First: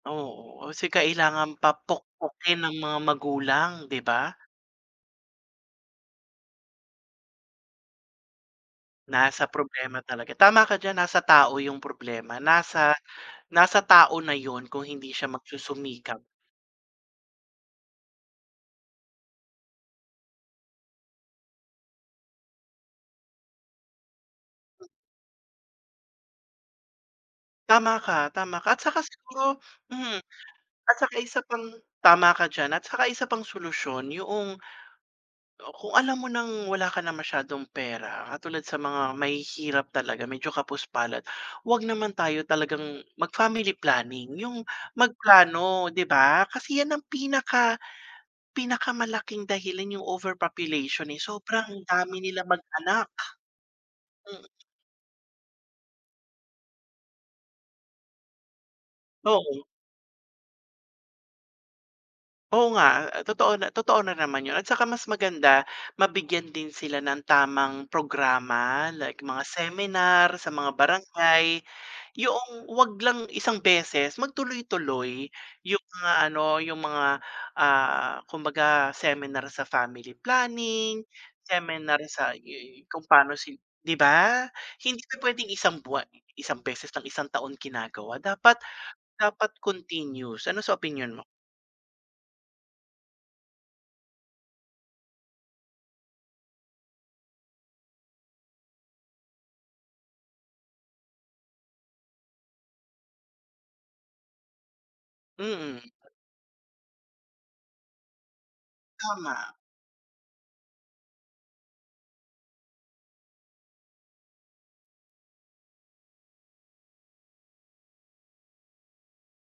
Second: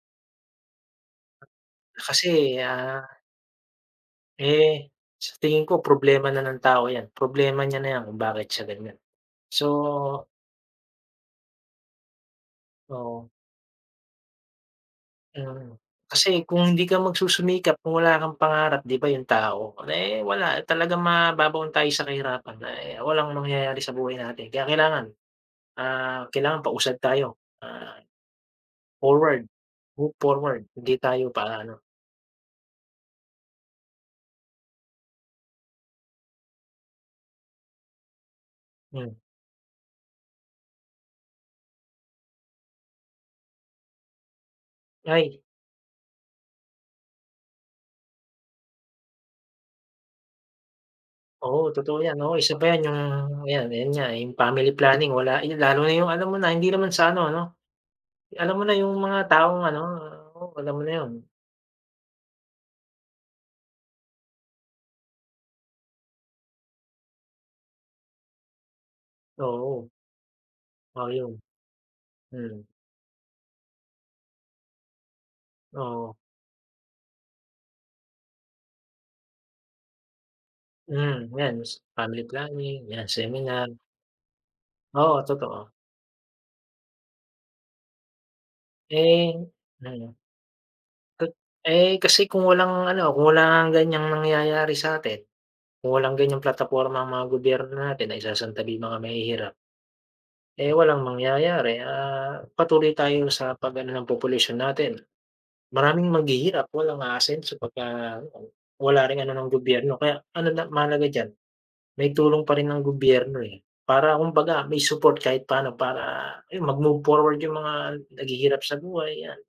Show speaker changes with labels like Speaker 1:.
Speaker 1: Oo. Kasi kailangan pa
Speaker 2: Na kasi,
Speaker 1: pukpukin ng mga
Speaker 2: ah.
Speaker 1: magulang, 'di ba?
Speaker 2: Eh, sa tingin ko problema na ng tao 'yan, problema niya na 'yan kung bakit siya ganiyan.
Speaker 1: Nasa problema
Speaker 2: So
Speaker 1: talaga. Tama ka diyan, nasa tao 'yong problema, nasa
Speaker 2: Oo.
Speaker 1: nasa tao na 'yon kung hindi siya
Speaker 2: Mm.
Speaker 1: magsusumikap.
Speaker 2: Kasi kung hindi ka magsusumikap kung wala kang pangarap, 'di ba, 'yong tao, eh, wala, talagang mababaon tayo sa kahirapan. Ah, eh, walang mangyayari sa buhay natin. Kaya kailangan ah, kailangan pausad tayo,
Speaker 1: Tama
Speaker 2: ah,
Speaker 1: ka, tama ka. At saka
Speaker 2: forward,
Speaker 1: siguro
Speaker 2: move
Speaker 1: hmm,
Speaker 2: forward,
Speaker 1: at
Speaker 2: hindi
Speaker 1: saka
Speaker 2: tayo
Speaker 1: isa pang
Speaker 2: pa-ano.
Speaker 1: tama ka diyan, at saka isa pang solusyon yoong o, kung alam mo ng wala ka na masyadong pera, katulad sa
Speaker 2: Hmm.
Speaker 1: mga mahihirap talaga, medyo kapos palad. 'Wag naman tayo talagang mag-family planning, 'yong
Speaker 2: Ay.
Speaker 1: magplano, 'di ba? Kasi 'yan ang pinaka pinakamalaking dahilan 'yong overpopulation, eh,
Speaker 2: Oo,
Speaker 1: sobrang
Speaker 2: totoo 'yan.
Speaker 1: dami
Speaker 2: Oo,
Speaker 1: nilang
Speaker 2: isa pa 'yan, 'yong
Speaker 1: mag-anak.
Speaker 2: 'yan ayan nga, eh, 'yong
Speaker 1: Hmm.
Speaker 2: family planning, wala. Eh, lalo na 'yong, alam mo na, hindi naman sa ano, 'no, alam mo na'yong mga taong
Speaker 1: Oo.
Speaker 2: ano, alam mo na 'yon.
Speaker 1: Oo nga. A totoo na totoo na naman 'yon. At saka mas maganda, mabigyan din sila ng tamang programa, like mga
Speaker 2: Oo.
Speaker 1: seminar sa mga
Speaker 2: Oo, 'yon.
Speaker 1: barangay. Yoong
Speaker 2: Hmm.
Speaker 1: wag lang isang beses, mag tuloy-tuloy 'yong mga
Speaker 2: Oo.
Speaker 1: ano, 'yong mga, ah, kumbaga seminar sa family planning,
Speaker 2: Hmm. 'Yan wus
Speaker 1: seminar
Speaker 2: family
Speaker 1: sa 'yo
Speaker 2: planning,
Speaker 1: kung
Speaker 2: 'yan,
Speaker 1: paano si
Speaker 2: seminar.
Speaker 1: 'di ba? Hindi siya
Speaker 2: Oo
Speaker 1: puwedeng
Speaker 2: totoo.
Speaker 1: isang buwan, eh, isang beses ng isang taon ginagawa, dapat
Speaker 2: Eh
Speaker 1: dapat
Speaker 2: mm.
Speaker 1: continues. Ano sa opinyon mo?
Speaker 2: Ka eh, kasi kung walang ano, kung wala ngang ganiyang nangyayari sa'tin. Kung walang ganyang plataporma ang mga gobyerno natin, naisasantabi 'yong mga mahihirap. Eh, walang mangyayari, ah, patuloy tayo sa pag-ano ng population natin.
Speaker 1: Mm.
Speaker 2: Maraming maghihirap, walang aasenso pagka gutom, wala ring ano ng
Speaker 1: Tama.
Speaker 2: gobyerno. Kaya, ano na mahalaga diyan, may tulong pa rin ng gobyerno, eh. Para kumbaga may support kahit pa'no para, ayun, mag-move forward 'yong mga naghihirap sa buhay, 'yan.